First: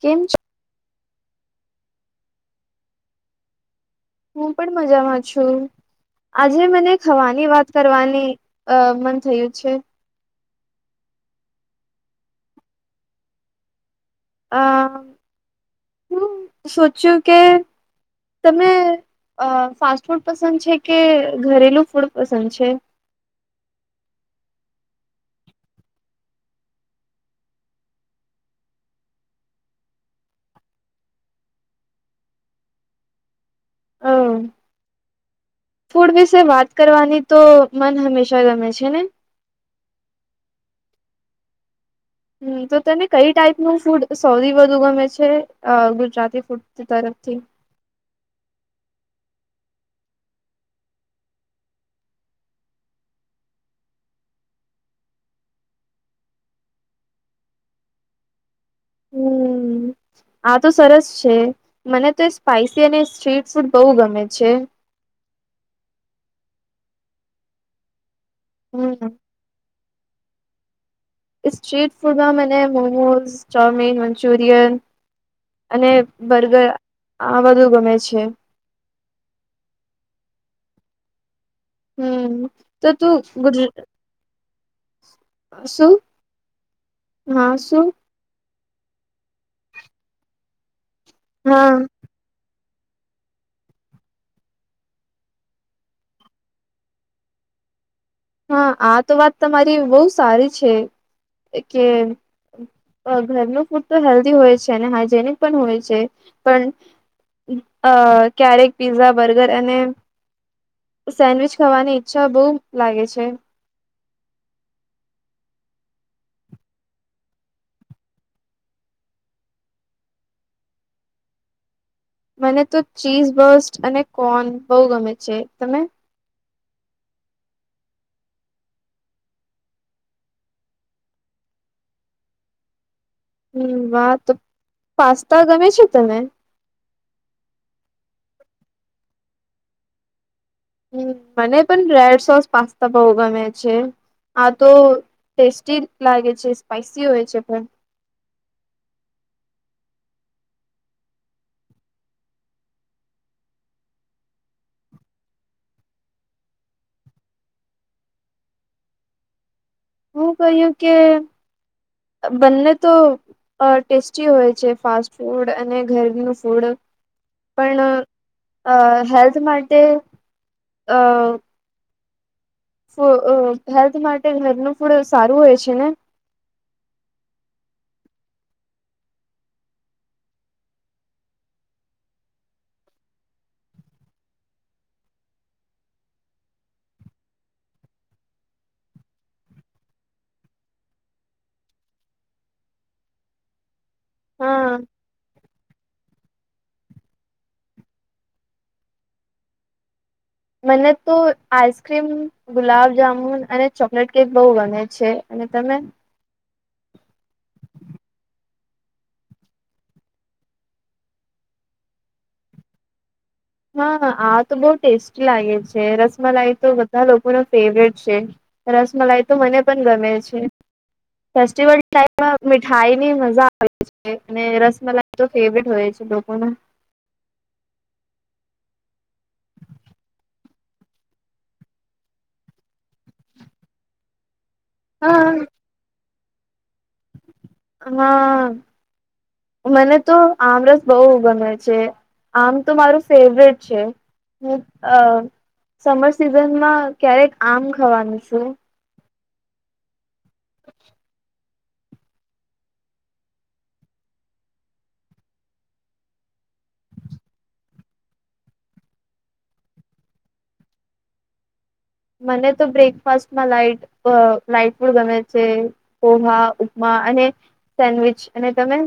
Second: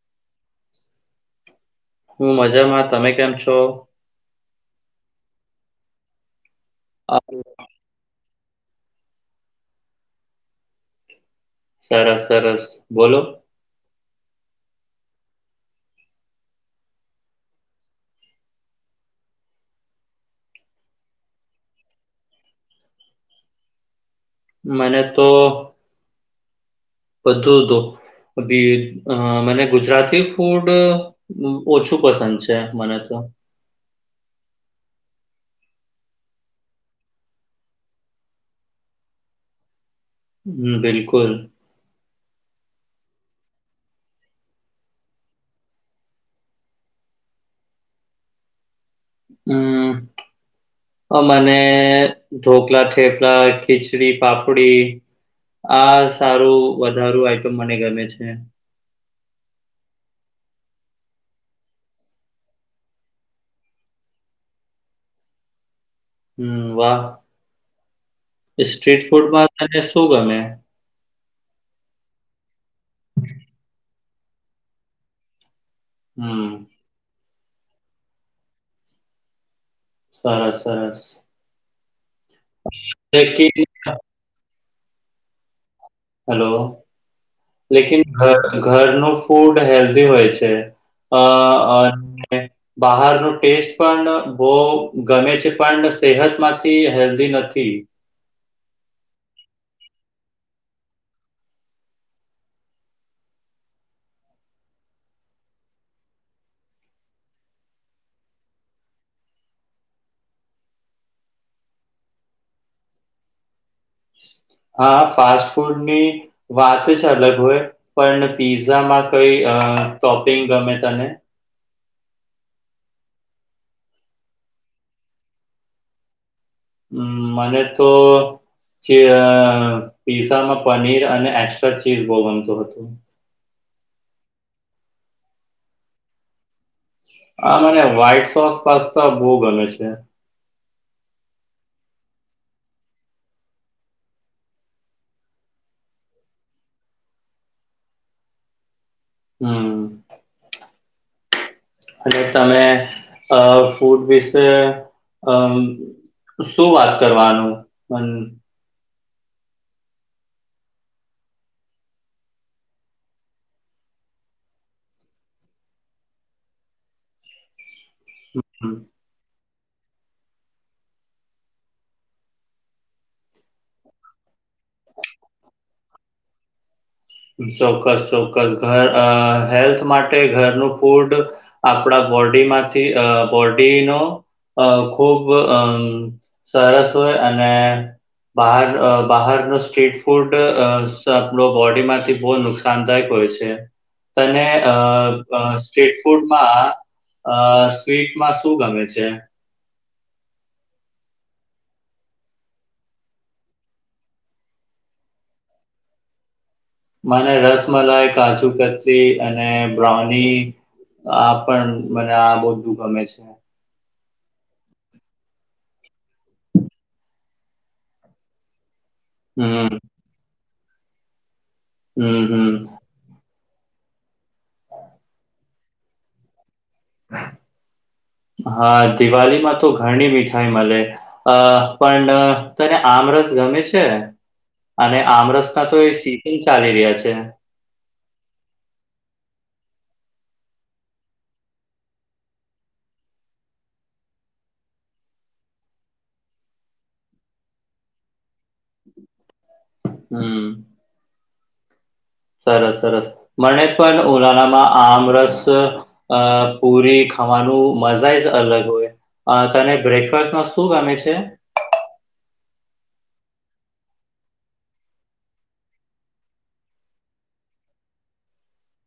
કેમ છો હું મજામાં તમે કેમ છો હું પણ મજામાં છું આજે મને અ ખાવાની વાત કરવાની અ મન થયું છે સરસ સરસ બોલો અ હું સોચ્યું કે તમે ફાસ્ટ ફૂડ પસંદ છે કે ઘરેલું ફૂડ પસંદ છે મને તો બધું તો ભી મને ગુજરાતી ફૂડ ઓછું પસંદ છે મને તો હ ફૂડ વિશે વાત કરવાની તો મન હંમેશા ગમે છે ને હમ બિલકુલ હમ તો તને કઈ ટાઈપનું ફૂડ સૌથી વધુ ગમે છે ગુજરાતી ફૂડ તરફથી હમ હ મને ઢોકળા થેપલા ખીચડી પાપડી આ સારું વધારું આઈટમ મને ગમે છે હમ આ તો સરસ છે મને તો સ્પાઈસી અને સ્ટ્રીટ ફૂડ બહુ ગમે છે હમ વાહ સ્ટ્રીટ હમ ફૂડમાં તને શું ગમે સ્ટ્રીટ ફૂડમાં મને મોમોઝ ચવમીન મંચુરિયન અને હમ બર્ગર આ બધું ગમે છે. સરસ સરસ. હમ તો તું લેકિન ગુજ શું હેલો હા શું લેકિન ઘરનું ફૂડ હેલ્ધી હોય છે અ હા અને બહારનો ટેસ્ટ પણ બહુ ગમે છે પણ સેહતમાંથી હેલ્ધી નથી હા આ તો વાત તમારી બહુ સારી છે કે ઘરનું ફૂડ તો હેલ્ધી હોય છે અને હાઈજેનિક પણ હોય છે પણ અ ક્યારેક પીઝા બર્ગર અને સેન્ડવીચ ખાવાની ઈચ્છા બોવ લાગે છે હા ફાસ્ટ ફૂડની વાત જ અલગ હોય પણ પીઝામાં કઈ અ ટોપિંગ ગમે તને મને તો ચીઝ બસ્ટ અને કોન બહુ ગમે છે, તમે? હમ મને તો [unintelligible] પીઝામાં પનીર અને એક્સ્ટ્રા ચીઝ બો બનતું હતું હમ વા તો પાસ્તા ગમે છે, તને? આ મને વ્હાઈટ સોસ પાસ્તા બો ગમે છે. હમ મને પણ રેડ સોસ પાસ્તા બો ગમે છે. આ તો ટેસ્ટી લાગે છે, સ્પાઈસી હોય છે, પણ હમમ. અને તમે અ ફૂડ વિશે અમ શું વાત કરવાનું પન? હું કહ્યું કે બંને તો અ ટેસ્ટી હોય છે, ફાસ્ટ ફૂડ અને ઘરનું ફૂડ પણ હમ, અ હેલ્થ માટે અ ફો અ હેલ્થ માટે નગનું ફૂડ સારું હોય છે, ને? ચોક્કસ ચોક્કસ ઘર અ હેલ્થ માટે ઘરનું ફૂડ આપણા બોડીમાંથી અ બોડીનો અ ખૂબ અ સરસ હોય અને બહાર અ બહાર નો સ્ટ્રીટ ફૂડ [unintelligible] બોડીમાં ટે બો નુકસાનદાયક હોય છે, તને અ હા અ સ્ટ્રીટ ફૂડમાં અ સ્વીટમાં શું ગમે છે? મને તો આઈસ્ક્રીમ ગુલાબ જામુન અને ચોકલેટ કેક બો ગમે છે, અને તમે? મને રસમલાઈ, કાજુ કતલી અને બ્રાઉની આ પણ મને આ બધું ગમે છે. હા આ તો બો ટેસ્ટી લાગે છે, રસમલાઈ તો બધા લોકો ન ફેવરેટ છે. રસમલાઈ તો મને હમ પણ ગમે છે, ફેસ્ટિવલ હમ [unintelligible] હમ મીઠાઈ ની મજા આવે છે, અને રસમલાઈ તો ફેવટ હોય છે, લોકો હા દિવાલીમાં તો ઘણી મીઠાઈ મલે અ પણ તને આમરસ ગમે છે? અને હા આમરસ ના તો એ સિઝન ચાલી રહ્યા છે. હા મને તો આમરસ બો ગમે છે. આમ તો મારું ફેવરેટ છે, હું અ સમર સિઝનમાં ક્યારેક આમ ખાવાનું છુ હમ. સરસ સરસ મને પણ ઉનાળામાં આમ રસ અ પૂરી ખાવાનું મજા જ અલગ હોય અ તને બ્રેકફાસ્ટમાં શું ગમે છે. મને તો બ્રેકફાસ્ટમાં લાઈટ અ લાઈટ ફૂડ ગમે છે. પોહા ઉપમા અને સેન્ડવીચ અને તમે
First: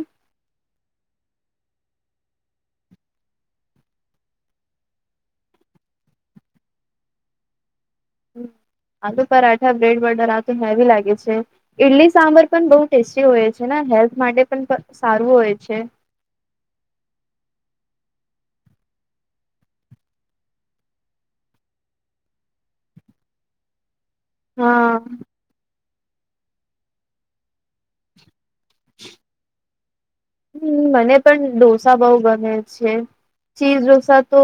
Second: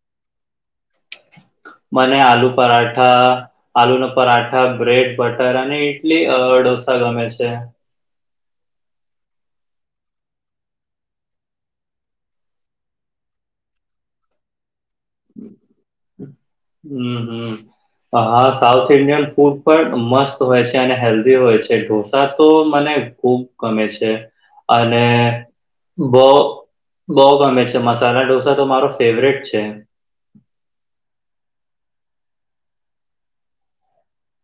મને આલુ પરાઠા આલુ ન પરાઠા બ્રેડ, બટર અને ઈટલી અ ડોસા ગમે છે. હમ આલુ પરાઠા બ્રેડ બર્ટર આ તો હેવી લાગે છે. ઇડલી સાંભર પણ બોવ ટેસ્ટી હોય છે, ને હેલ્થ માટે પણ સારું હોય છે. હમ હમ. હા સાઉથ ઇન્ડિયન ફૂડ પણ મસ્ત હોય છે, અને હેલ્ધી હોય છે, ઢોસા તો મને ખુબ ગમે છે હા અને બહુ બહુ ગમે છે. મસાલાઢોસા તો મારો ફેવરેટ છે. હમ મને પણ દો બઉ ગમે છે ચીઝ ઢોસા તો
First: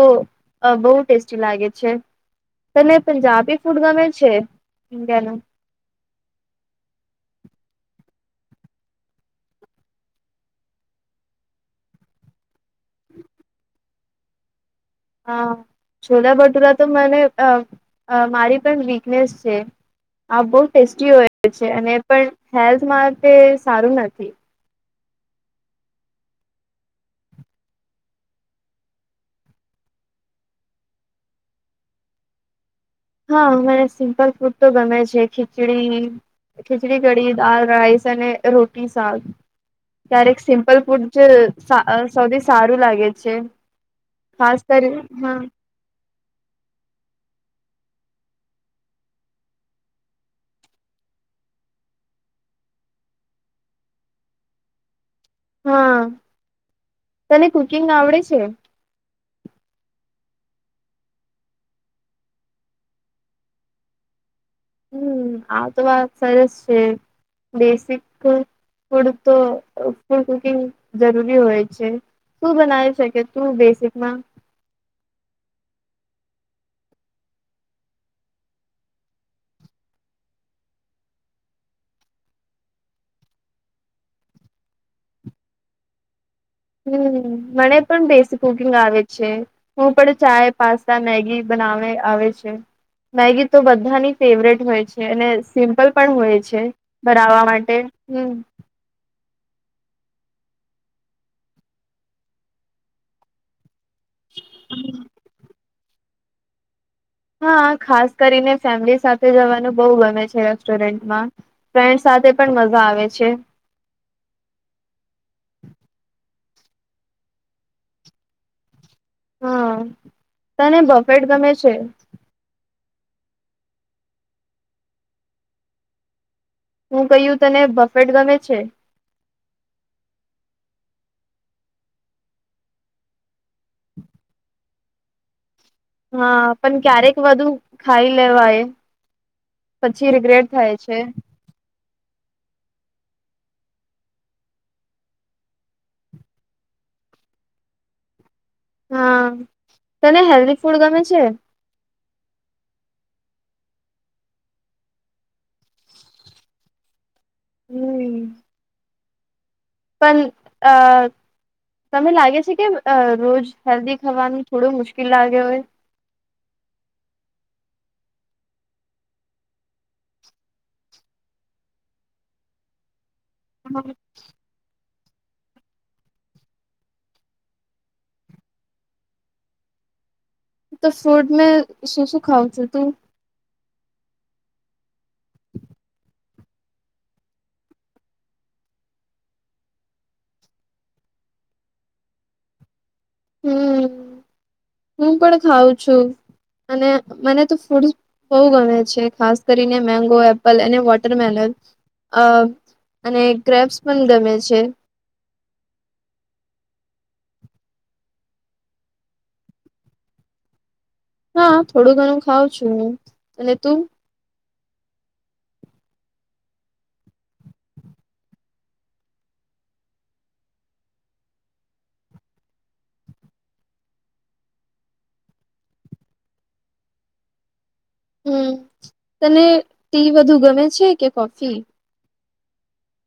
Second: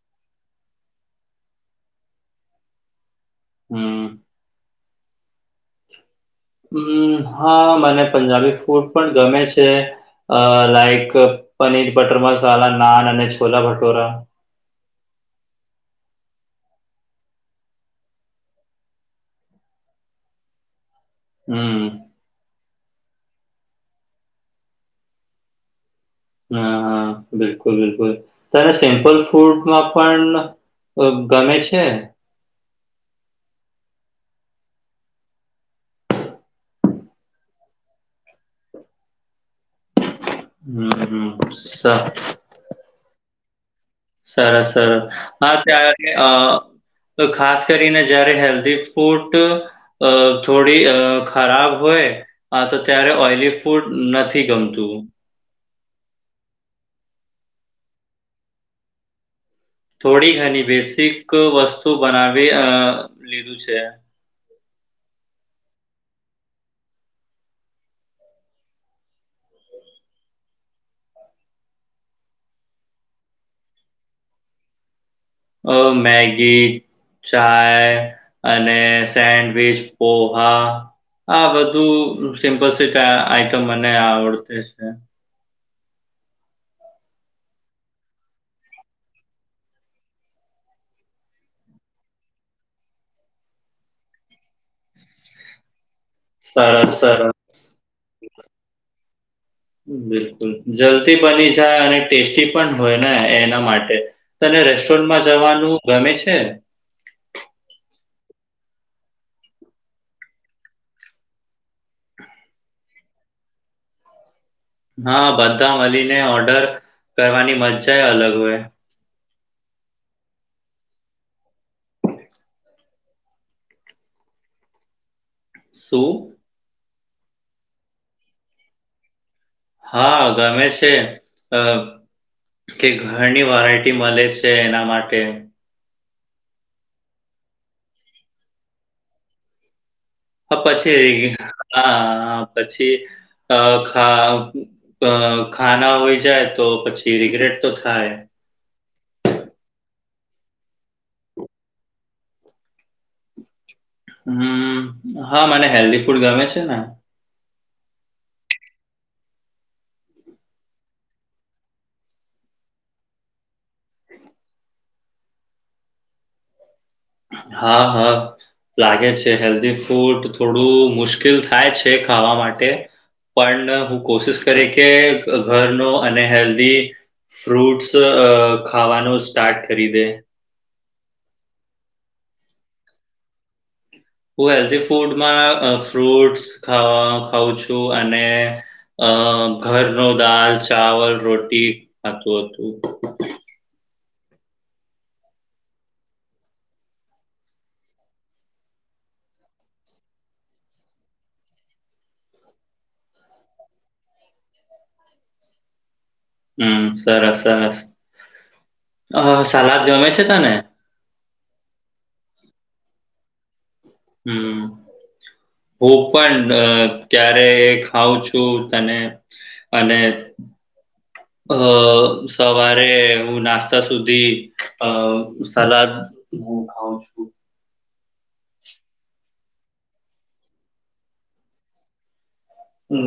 બહુ ટેસ્ટી લાગે છે. તને પંજાબી ફૂડ ગમે હમ છે ઇન્ડિયા નુ હમ હા મને પંજાબી ફૂડ પણ ગમે છે. અ લાઈક પનીર બટર મસાલા નાન અને છોલા ભટૂરા. હ છોલા ભટુરા તો મને અ અ મારી પણ વીકનેસ છે. આ બહુ ટેસ્ટી હોય છે હમ અને પણ હેલ્થ માટે સારું નથી. હા હ બિલકુલ બિલકુલ તને સિમ્પલ ફૂડમાં પણ ગમે છે હા મને સિમ્પલ ફૂડ તો ગમે છે ખીચડી. ખીચડી કડી દાલ રાઈસ અને રોટી શાક ક્યારેક. સિમ્પલ ફૂડ જે હમ સ- સૌથી સારું લાગે છે. ખાસ સરસ કરી સરસ હા ત્યારે અ તો ખાસ કરીને જયારે હેલ્ધી ફૂટ અ થોડી અ ખરાબ હોય. હા તો ત્યારે ઓઈલી ફૂડ નથી ગમતું હા તને કુકિંગ આવડે છે. થોડી ઘણી બેસિક વસ્તુ બનાવી અ લીધું છે. હમ આ તો વાત સરસ છે બેસિક. ફૂડ તો ફૂડ કુકિંગ જરૂરી હોય છે. શું બનાવી શકે તું બેસિકમાં. અ મેગી ચાય અને સેન્ડવીચ પોહા આ બધું સિમ્પલ સ આઈટમ મને આવડતી છે. હમ મને પણ બેસી કુકિંગ આવે છે. હું પણ ચાય પાસ્તા મેગી બનાવે આવે છે. મેગી તો બધાની ફેવરેટ હોય છે અને સિમ્પલ પણ હોય છે સરસ સરસ બનાવવા માટે હમ બિલકુલ જલ્દી બની જાય અને ટેસ્ટી પણ હોય ને એના માટે. તને રેસ્ટોરન્ટમાં જવાનું ગમે છે. હા ખાસ કરીને ફેમિલી સાથે જવાનું બહુ ગમે છે રેસ્ટોરન્ટમાં. ફ્રેન્ડ સાથે પણ મજા આવે છે. હા બધા મળીને ઓર્ડર કરવાની મજજા એ અલગ હોય. હા તને બફેટ ગમે છે. તુ હું કહું તને બફેટ ગમે છે. હા ગમે છે અ કે ઘણી વરાયટી મળે છે એના માટે હા પણ ક્યારેક વધુ ખાઈ લેવા એ પછી રિગ્રેટ અ થાય છે. પછી હા પછી અ ખા અ ખાના હોય જાય તો પછી રિગ્રેટ તો થાય. હા તને હેલ્દી ફૂડ ગમે છે. હમ હા મને હેલ્ધી ફૂડ ગમે છે ને હમ પણ અ તને લાગે છે કે રોજ હેલ્ધી ખાવાનું થોડું મુશ્કેલ લાગ્યો હોય. હા હા લાગે છે હેલ્ધી ફૂડ થોડું મુશ્કેલ થાય છે ખાવા માટે. પણ હું કોશિશ કરી કે ઘરનો અને હેલ્ધી ફ્રૂટ્સ અ ખાવાનું સ્ટાર્ટ કરી દે. તો ફૂડ મેં શું શું ખાઉં છું તું? હું હેલ્ધ ફૂડમાં ફ્રૂટસ ખઉં છું અને અ ઘર ન દાલ, ચાવલ, રોટી ખાતું હતું હમ હું પણ ખઉં છું અને મને તો ફૂડસ બઉુ ગમે છે ખાસ કરીને મેંગો, એપલ અને વોટરમેલન અ અને ગ્રેપ્સ પણ ગમે છે. હમ સરસ સરસ, સલાદ ગમે છે તને? હા થોડું ઘણું ખઉં છું હું. અને તું? હમ હું પણ ક્યારે ખઉં છું તને અને [inaudible] અ સવારે હું નાસ્તા સુધી અ સલાદ હું ખાઉ છું હમ તને ટી વધુ ગમે છે કે કોફી?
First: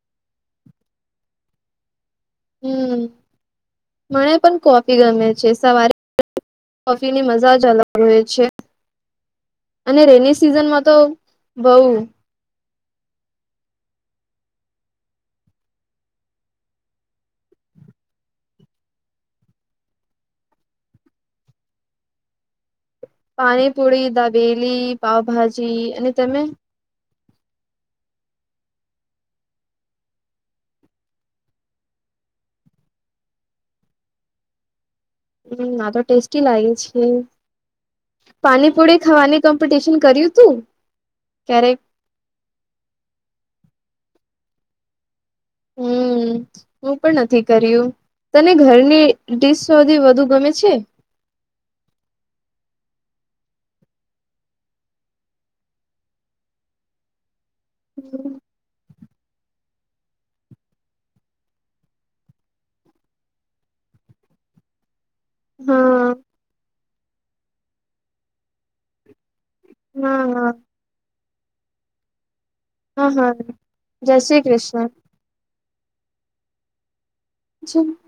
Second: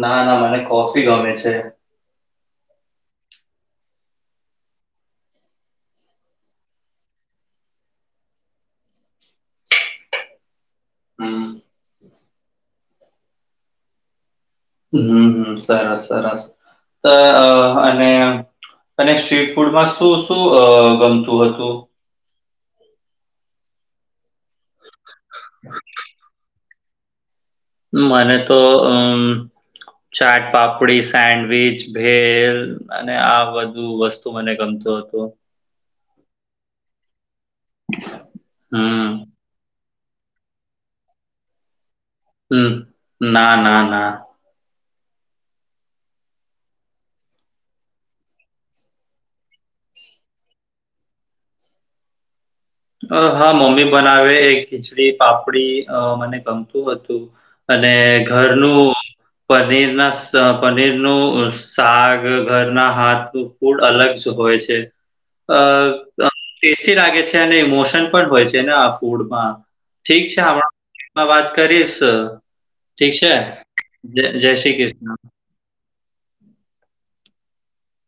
ના ના મને કોફી ગમે છે. હમ મને પણ કોફી ગમે છે સવારે કોફી ની મજા જ અલગ રહે છે. અને રેની સિઝનમાં તો હમ બઉ હમ હમ સરસ સરસ અને અને સ્ટ્રીટ ફૂડમાં શું શું ગમતું હતું? પાણીપુરી દાબેલી પાાવભાજી અને તમે? મને તો અમ ચાટ પાપડી સેન્ડવીચ ભેલ અને આ બધું વસ્તુ તું મને ગમતો હતુ. હમ ના તો ટેસ્ટી લાગે છે પાણીપુરી હમ ખાવાની કોમ્પિટિશન કર્યું તું ક્યારેક? હ ના ના ના હમ હું પણ નથી કર્યું તને ઘરની ડડીશ સૌધી વધુ ગમે છે? અ હા મમ્મી બનાવે એક ખીચડી પાપડી મને ગમતું હતું અને ઘરનું પનીર ના પનીર નું સાક ઘરના હાથ, ફૂડ અલગ જ હોય છે. હા અ ટેસ્ટી લાગે છે અને ઇમોશન પણ હોય છે ને આ ફૂડમાં હા ઠીક છે હા આપણામાં વાત કરીશ. હા ઠીક છે હા જ જય શ્રી કૃષ્ણ જી